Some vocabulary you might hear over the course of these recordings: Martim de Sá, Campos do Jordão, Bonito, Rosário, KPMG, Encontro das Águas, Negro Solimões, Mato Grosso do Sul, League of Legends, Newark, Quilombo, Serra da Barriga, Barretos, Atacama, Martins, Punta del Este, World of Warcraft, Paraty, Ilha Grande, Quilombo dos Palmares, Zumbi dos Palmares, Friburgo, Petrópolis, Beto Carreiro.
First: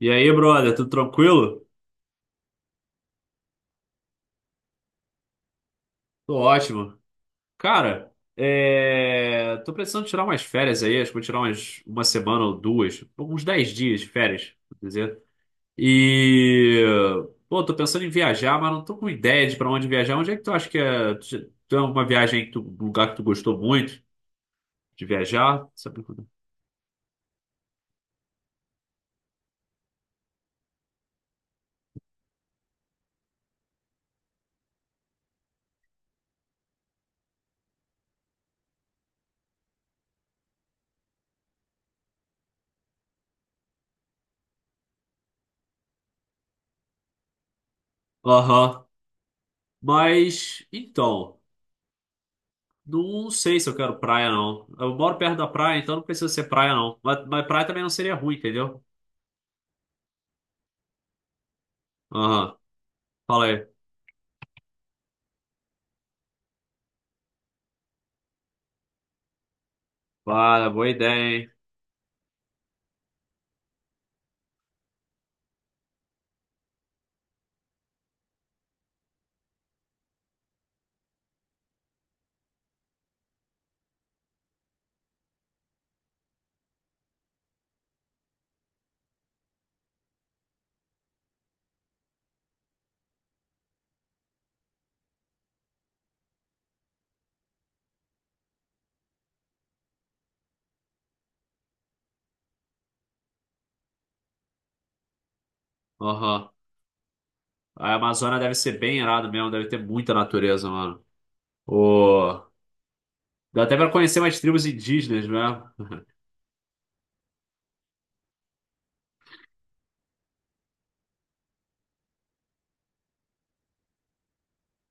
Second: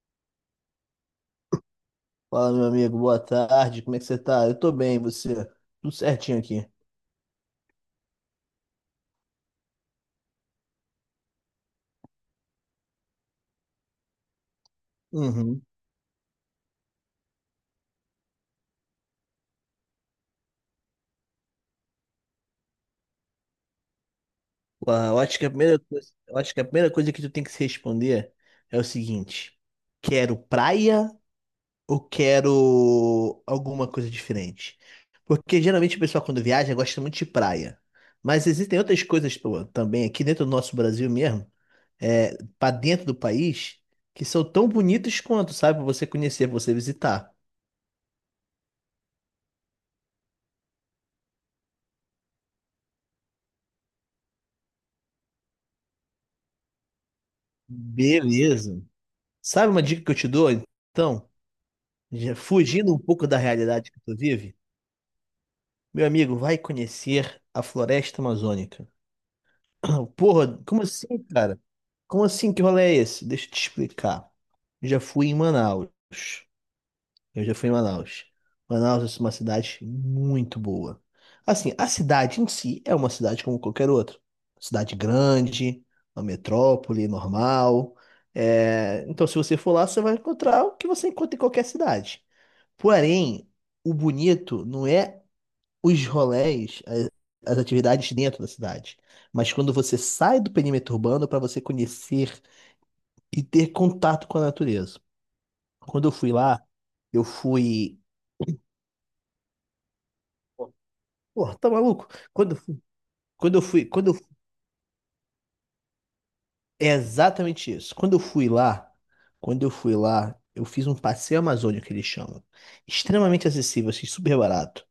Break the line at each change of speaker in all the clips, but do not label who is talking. E aí, brother, tudo tranquilo?
Fala, meu amigo, boa tarde, como é que você tá? Eu tô bem, e você? Tudo
Tô
certinho aqui.
ótimo. Cara, tô precisando tirar umas férias aí, acho que vou tirar uma semana ou duas, uns 10 dias de férias, vou dizer.
Uhum.
E, pô, tô pensando em viajar, mas não tô com ideia de pra onde viajar. Onde é que tu acha que tu é uma viagem, que tu. Um lugar que tu gostou muito de
Ué, eu acho que a
viajar,
primeira
sabe?
coisa, que tu tem que se responder é o seguinte: quero praia ou quero alguma coisa diferente? Porque geralmente o pessoal quando viaja gosta muito de praia. Mas existem outras coisas pô, também aqui dentro do nosso Brasil mesmo, para dentro do país, que são tão bonitas quanto, sabe, pra você conhecer, pra você visitar.
Aham. Mas, então. Não sei se eu quero praia, não. Eu moro perto da praia, então não precisa ser praia, não. Mas praia também não seria ruim,
Beleza.
entendeu?
Sabe uma dica que eu te dou? Então, já
Aham.
fugindo um pouco da
Fala aí.
realidade que tu vive, meu amigo, vai conhecer a floresta amazônica. Porra,
Para,
como
boa
assim,
ideia, hein?
cara? Como assim? Que rolê é esse? Deixa eu te explicar. Eu já fui em Manaus. Eu já fui em Manaus. Manaus é uma cidade muito boa. Assim, a cidade em si é uma cidade como qualquer outra. Cidade grande, uma metrópole normal. Então, se você for lá, você vai encontrar o que você encontra em qualquer cidade. Porém, o bonito não é os rolés, as atividades dentro da cidade, mas quando você sai do perímetro urbano para você conhecer e ter contato com a natureza. Quando eu fui
Aham.
lá, eu
A
fui.
Amazônia deve ser bem irado mesmo, deve ter muita natureza, mano.
Pô, tá maluco?
Ô,
Quando, eu fui- quando eu
dá até
fui.
pra conhecer umas tribos indígenas, né?
É exatamente isso. Quando eu fui lá, eu fiz um passeio amazônico que eles chamam. Extremamente acessível, assim, super barato.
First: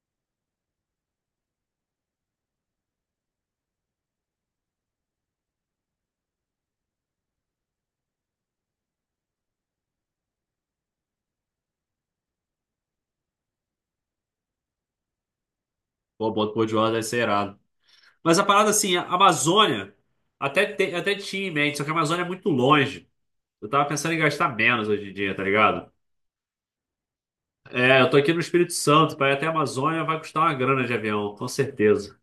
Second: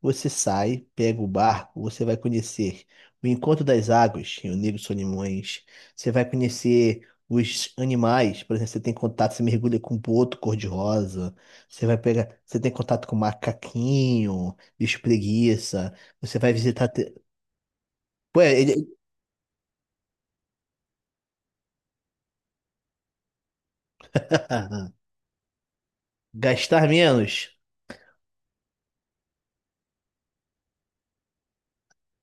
Você sai, pega o barco, você vai conhecer o Encontro das Águas, em o Negro Solimões. Você vai conhecer os animais, por exemplo, você tem contato, você mergulha com um boto cor-de-rosa. Você vai pegar, você tem contato com macaquinho, bicho preguiça.
Pô,
Você vai
Boto
visitar.
Cor-de-Rosa deve
Te-
ser irado. Mas
Pô,
a
é,
parada
ele...
assim, a Amazônia até, até tinha em mente, só que a Amazônia é muito longe. Eu tava pensando em gastar menos hoje em dia, tá ligado?
Gastar menos
É, eu tô aqui no Espírito Santo, pra ir até a Amazônia vai custar uma grana de avião, com certeza.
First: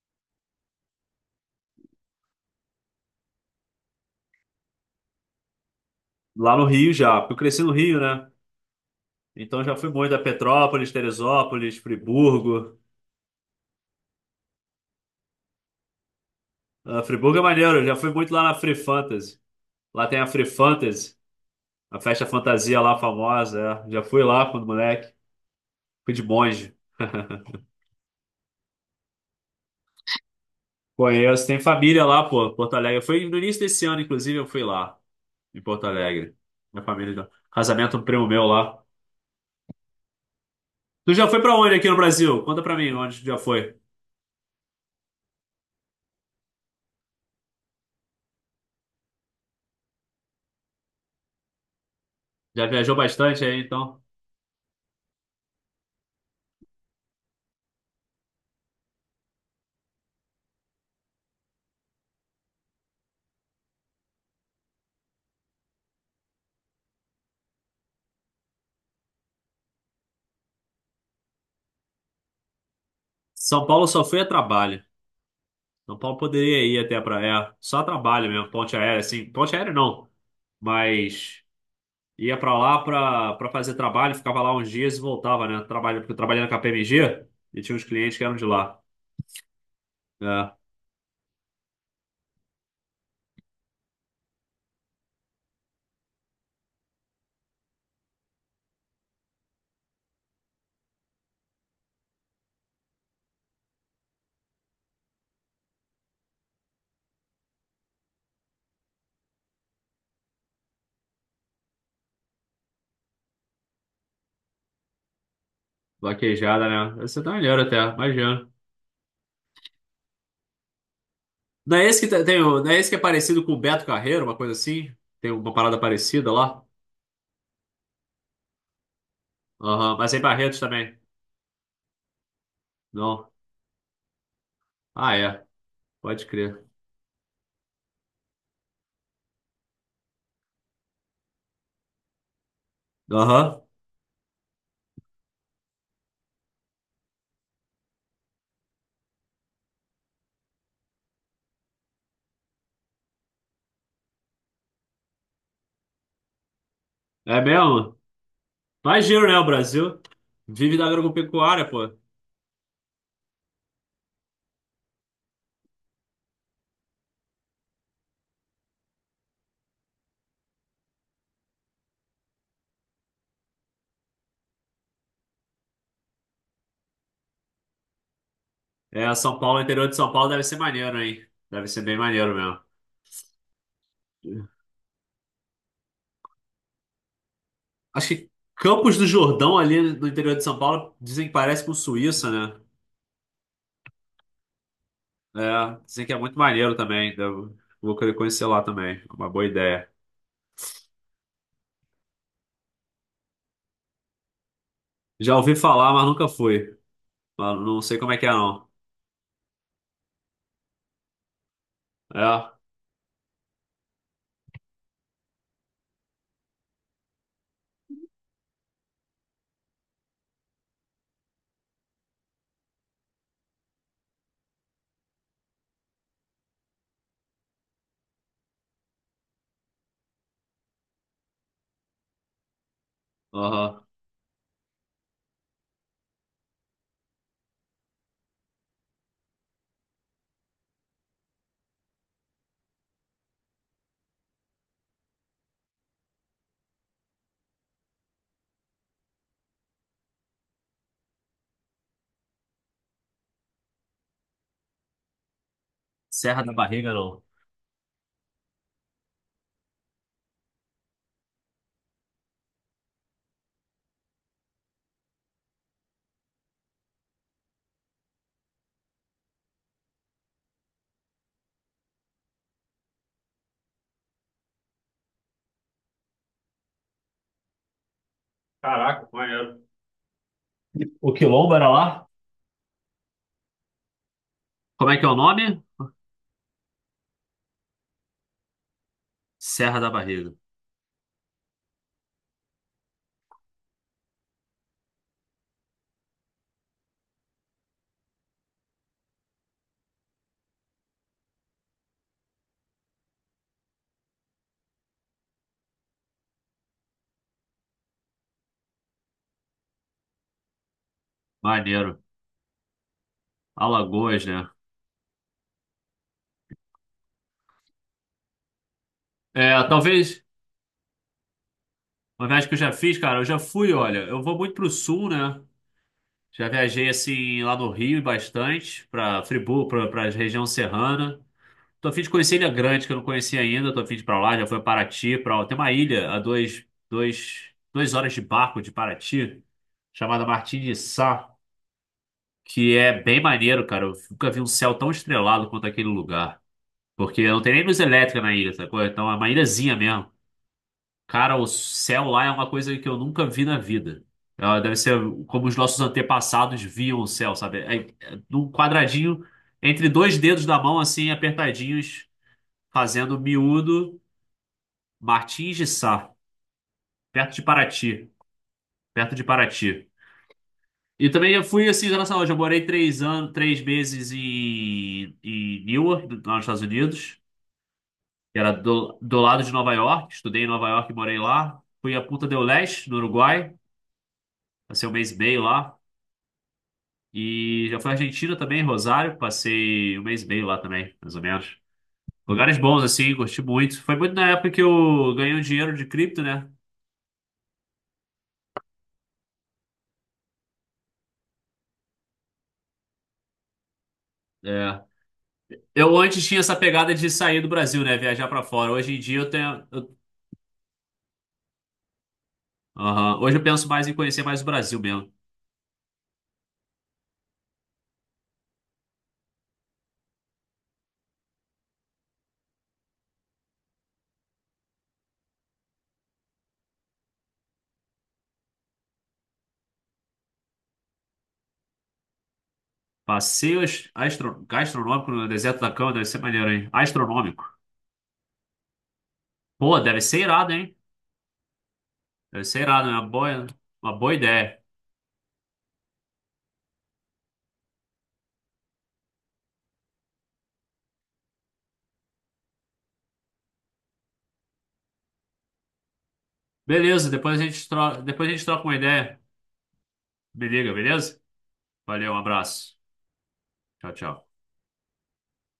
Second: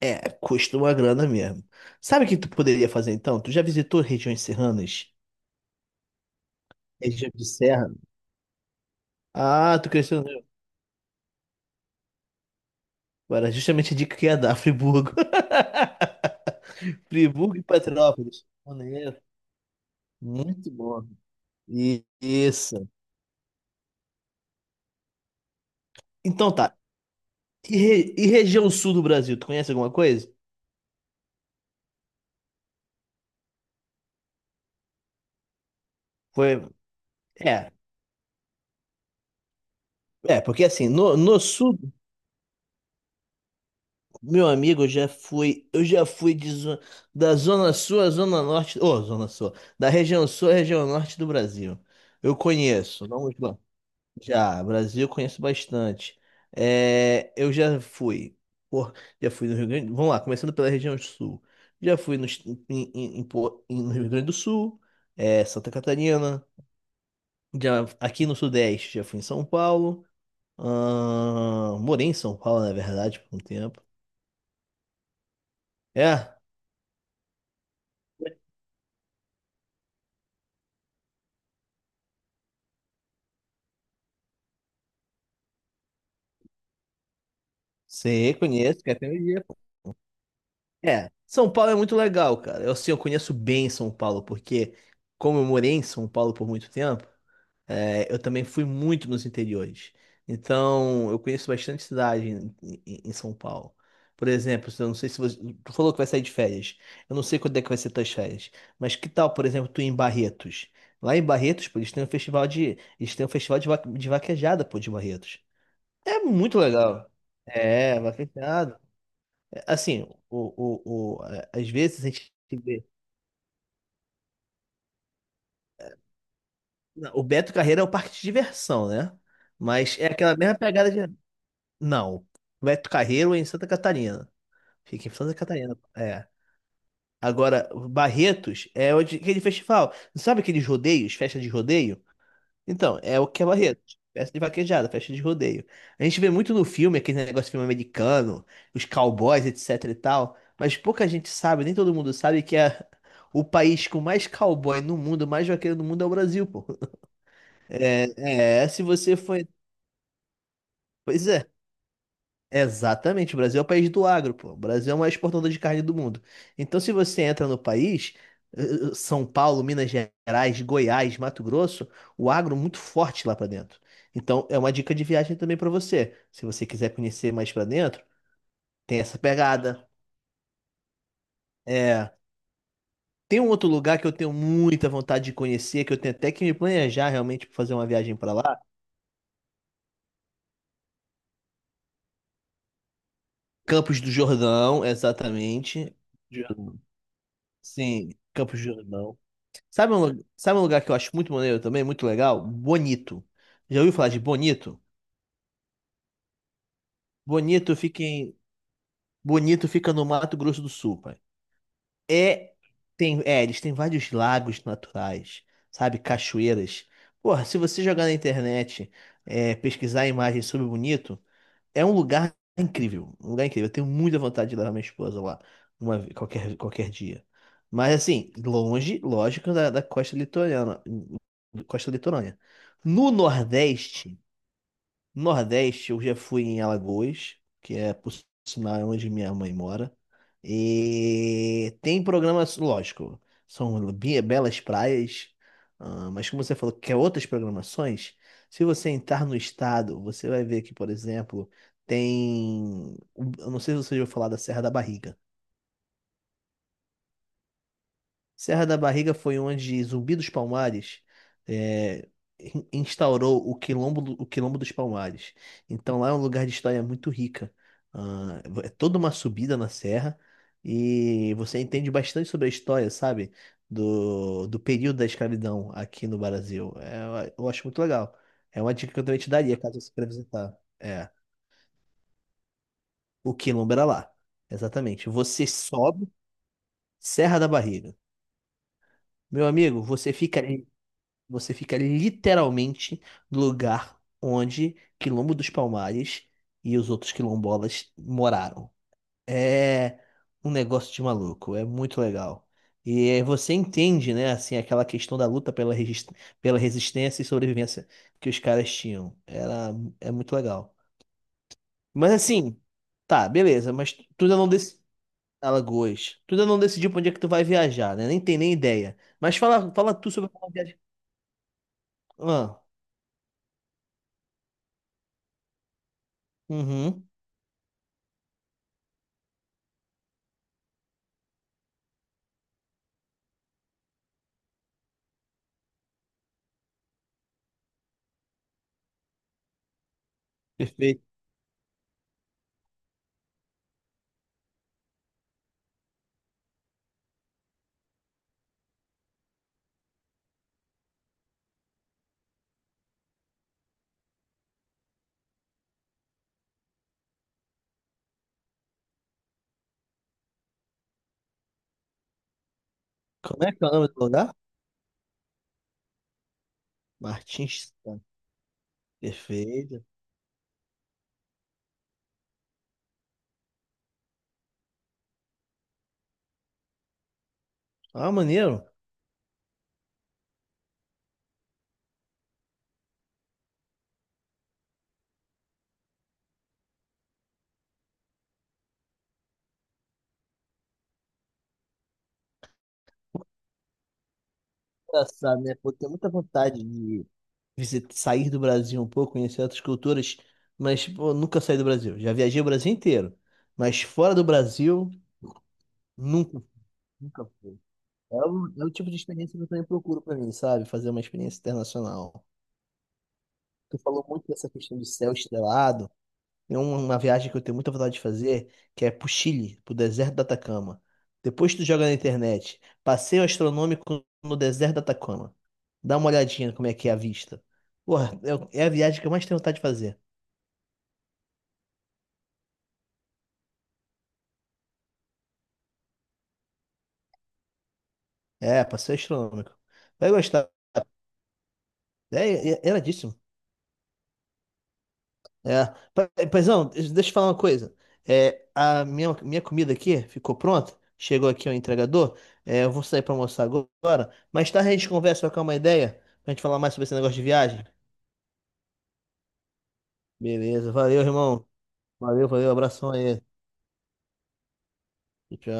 custa uma grana mesmo. Sabe o que tu poderia fazer então? Tu já visitou regiões serranas?
Lá no Rio já,
Região
porque eu
de
cresci no
serra?
Rio, né? Então já
Ah,
fui
tu
muito a
cresceu.
Petrópolis, Teresópolis, Friburgo.
Era justamente a dica que ia dar, Friburgo.
Ah, Friburgo é
Friburgo e
maneiro, eu já fui muito lá
Petrópolis.
na Free
Maneiro.
Fantasy. Lá tem a Free
Muito bom.
Fantasy, a festa fantasia
Isso.
lá famosa. É. Já fui lá quando moleque. Fui de
Então
monge.
tá. E região sul do Brasil, tu conhece alguma coisa?
Conheço, tem família lá, pô, Porto Alegre. Foi no início desse ano, inclusive, eu fui lá, em Porto Alegre.
Foi.
Minha família, já-
É.
casamento do primo meu lá.
É, porque assim,
Tu já
no
foi pra onde
sul,
aqui no Brasil? Conta pra mim onde tu já foi.
meu amigo, eu já fui, da zona sul à zona norte, ô, zona sul, da região sul à região norte do Brasil. Eu
Já viajou
conheço, não, muito
bastante
bom.
aí, então?
Já, Brasil eu conheço bastante. É, eu já fui. Por, já fui no Rio Grande. Vamos lá, começando pela região sul. Já fui no, est- em- no Rio Grande do Sul, Santa Catarina. Já, aqui no Sudeste, já fui em São Paulo. Morei em São Paulo, na verdade, por um
São
tempo.
Paulo só foi a trabalho. São Paulo
É,
poderia ir até a praia. Só a trabalho mesmo, ponte aérea, assim. Ponte aérea não, mas. Ia para lá para pra fazer trabalho, ficava lá uns dias e voltava, né? Trabalho, porque eu trabalhei na KPMG e tinha uns clientes que
sei,
eram de lá.
conheço, que é até um
É,
É, São Paulo é muito legal, cara. Eu, assim, eu conheço bem São Paulo, porque como eu morei em São Paulo por muito tempo. É, eu também fui muito nos interiores. Então, eu conheço bastante cidade em São Paulo. Por exemplo, eu não sei se você. Tu falou que vai sair de férias. Eu não sei quando é que vai ser tuas férias. Mas que tal, por exemplo, tu ir em Barretos? Lá em Barretos, pô, eles têm um festival de. Eles têm um festival de vaquejada, pô, de Barretos. É muito
vaquejada, né?
legal.
Você tá melhor até,
É,
imagina.
vaquejada. É, assim, o, às
Não é esse
vezes
que
a gente
tem, não é
vê.
esse que é parecido com o Beto Carreiro, uma coisa assim? Tem uma parada parecida lá?
Não, o Beto Carreira é o parque de diversão, né?
Aham,
Mas é
mas é em
aquela mesma
Barretos
pegada
também.
de. Não. Beto
Não.
Carreiro é em Santa Catarina. Fica em
Ah,
Santa
é.
Catarina.
Pode
É.
crer.
Agora, Barretos é onde, aquele festival. Sabe aqueles rodeios, festa de rodeio? Então, é o que é
Aham.
Barretos. Festa de vaquejada, festa de rodeio. A gente vê muito no filme, aquele negócio de filme americano, os cowboys, etc e tal. Mas pouca gente sabe, nem todo mundo sabe que é o país com mais cowboy no mundo, mais vaqueiro no mundo é o Brasil, pô.
É mesmo?
Se
Mais
você
giro, né? O
foi.
Brasil vive da
Pois é.
agropecuária, pô.
Exatamente, o Brasil é o país do agro, pô. O Brasil é o maior exportador de carne do mundo. Então, se você entra no país, eh, São Paulo, Minas Gerais, Goiás, Mato Grosso, o agro é muito forte lá pra dentro. Então, é uma dica de viagem também pra você. Se você quiser conhecer mais pra dentro, tem
É,
essa
São Paulo,
pegada.
interior de São Paulo deve ser maneiro, hein? Deve ser bem
É,
maneiro mesmo.
tem um outro lugar que eu tenho muita vontade de conhecer, que eu tenho até que me planejar realmente para fazer uma
Acho
viagem
que
pra lá.
Campos do Jordão, ali no interior de São Paulo, dizem que parece com Suíça, né?
Campos do Jordão,
É,
exatamente.
dizem que é muito maneiro
Jordão.
também. Vou
Sim,
querer conhecer
Campos
lá
do
também. É
Jordão.
uma boa ideia.
Sabe um lugar que eu acho muito maneiro também, muito legal? Bonito. Já ouviu falar de Bonito?
Já ouvi falar, mas nunca fui. Mas
Bonito
não sei
fica
como é que é,
em,
não.
Bonito fica no Mato Grosso do Sul, pai. É,
É,
tem, é, eles têm vários lagos naturais, sabe? Cachoeiras. Porra, se você jogar na internet, pesquisar imagens sobre Bonito, é um lugar incrível, um lugar incrível. Eu tenho muita vontade de levar minha esposa lá, qualquer, dia. Mas assim, longe, lógico, da costa litorânea, costa litorânea. No
aham.
Nordeste, eu já fui em Alagoas, que é, por sinal, é onde minha mãe mora. E tem programas, lógico, são belas praias, ah, mas como você falou que quer outras programações, se você entrar no estado, você vai ver que, por exemplo, tem. Eu não sei se você já ouviu falar da Serra da Barriga.
Serra da Barriga, não.
Serra da Barriga foi onde Zumbi dos Palmares é, instaurou o Quilombo, o Quilombo dos Palmares. Então lá é um lugar de história muito rica. Ah, é toda uma subida na serra e você entende bastante sobre a história, sabe? Do período da escravidão aqui no Brasil. É, eu acho muito legal. É uma dica que eu
Caraca,
também te daria
maneiro.
caso você queira visitar. É,
O Quilombo era lá?
o Quilombo era lá.
Como é que é
Exatamente.
o
Você
nome?
sobe Serra da Barriga. Meu
Serra
amigo,
da
você
Barriga.
fica Você fica literalmente no lugar onde Quilombo dos Palmares e os outros quilombolas moraram. É um negócio de maluco, é muito legal. E você entende, né, assim, aquela questão da luta pela resistência e sobrevivência que os caras tinham. É muito legal.
Maneiro.
Mas assim, tá, beleza, mas tu
Alagoas,
ainda não
né?
decidiu. Alagoas. Tu ainda não decidiu pra onde é que tu vai viajar, né? Nem tem nem ideia. Mas
É,
fala, tu
talvez
sobre a viagem.
uma viagem que eu
Ah,
já fiz, cara, eu já fui, olha, eu vou muito pro sul, né? Já viajei
uhum.
assim lá no Rio e bastante, para Friburgo, para a região serrana. Tô a fim de conhecer Ilha Grande, que eu não conhecia ainda. Tô a fim de ir para lá, já fui a Paraty, para tem uma ilha a 2 horas de barco de Paraty, chamada Martim de
Perfeito.
Sá, que é bem maneiro, cara. Eu nunca vi um céu tão estrelado quanto aquele lugar. Porque não tem nem luz elétrica na ilha, sacou? Então é uma ilhazinha mesmo. Cara, o céu lá é uma coisa que eu nunca vi na vida. Ela deve ser como os nossos antepassados viam o céu, sabe? É, é num quadradinho, entre dois dedos da mão, assim, apertadinhos, fazendo
Como é que é o nome
miúdo,
do lugar?
Martins de Sá, perto de
Martins. Tá.
Paraty, perto de
Perfeito.
Paraty. E também eu fui, assim, na saúde, eu morei 3 anos, 3 meses em, Newark, nos Estados Unidos,
Ah,
que era
maneiro.
do lado de Nova York, estudei em Nova York e morei lá. Fui a Punta del Este, no Uruguai, passei um mês e meio lá. E já fui à Argentina também, Rosário, passei um mês e meio lá também, mais ou menos. Lugares bons, assim, curti muito. Foi muito na época que eu ganhei o
Engraçado, né? Pô,
dinheiro de
tenho muita
cripto, né?
vontade de sair do Brasil um pouco, conhecer outras culturas, mas pô, nunca saí do Brasil. Já viajei o Brasil inteiro, mas fora do
É.
Brasil,
Eu antes tinha
nunca,
essa pegada de
nunca
sair do
fui.
Brasil, né? Viajar pra
É o
fora.
tipo
Hoje
de
em dia eu
experiência que eu também
tenho.
procuro pra mim, sabe? Fazer uma experiência internacional.
Aham. Hoje eu penso
Tu
mais em
falou
conhecer
muito
mais o
dessa questão
Brasil
do
mesmo.
céu estrelado. Tem uma viagem que eu tenho muita vontade de fazer, que é pro Chile, pro deserto do Atacama. Depois tu joga na internet, passeio astronômico no deserto do Atacama. Dá uma olhadinha como é que é a vista. Porra, é a viagem que eu mais tenho vontade de fazer.
Passeios gastronômico no deserto da cama, deve ser maneiro, hein? Astronômico.
É, passeio astronômico.
Pô, deve
Vai
ser
gostar.
irado, hein? Deve
É,
ser
é
irado, é
iradíssimo.
uma boa ideia.
É. Paizão, deixa eu falar uma coisa. É, a minha comida aqui ficou pronta. Chegou aqui o entregador. É, eu vou sair pra almoçar agora. Mais tarde a gente conversa, trocar uma ideia, pra gente falar mais sobre esse
Beleza,
negócio de viagem.
depois a gente troca uma ideia. Me
Beleza.
liga,
Valeu,
beleza?
irmão.
Valeu, um
Valeu,
abraço.
Abração aí.
Tchau, tchau.
Tchau.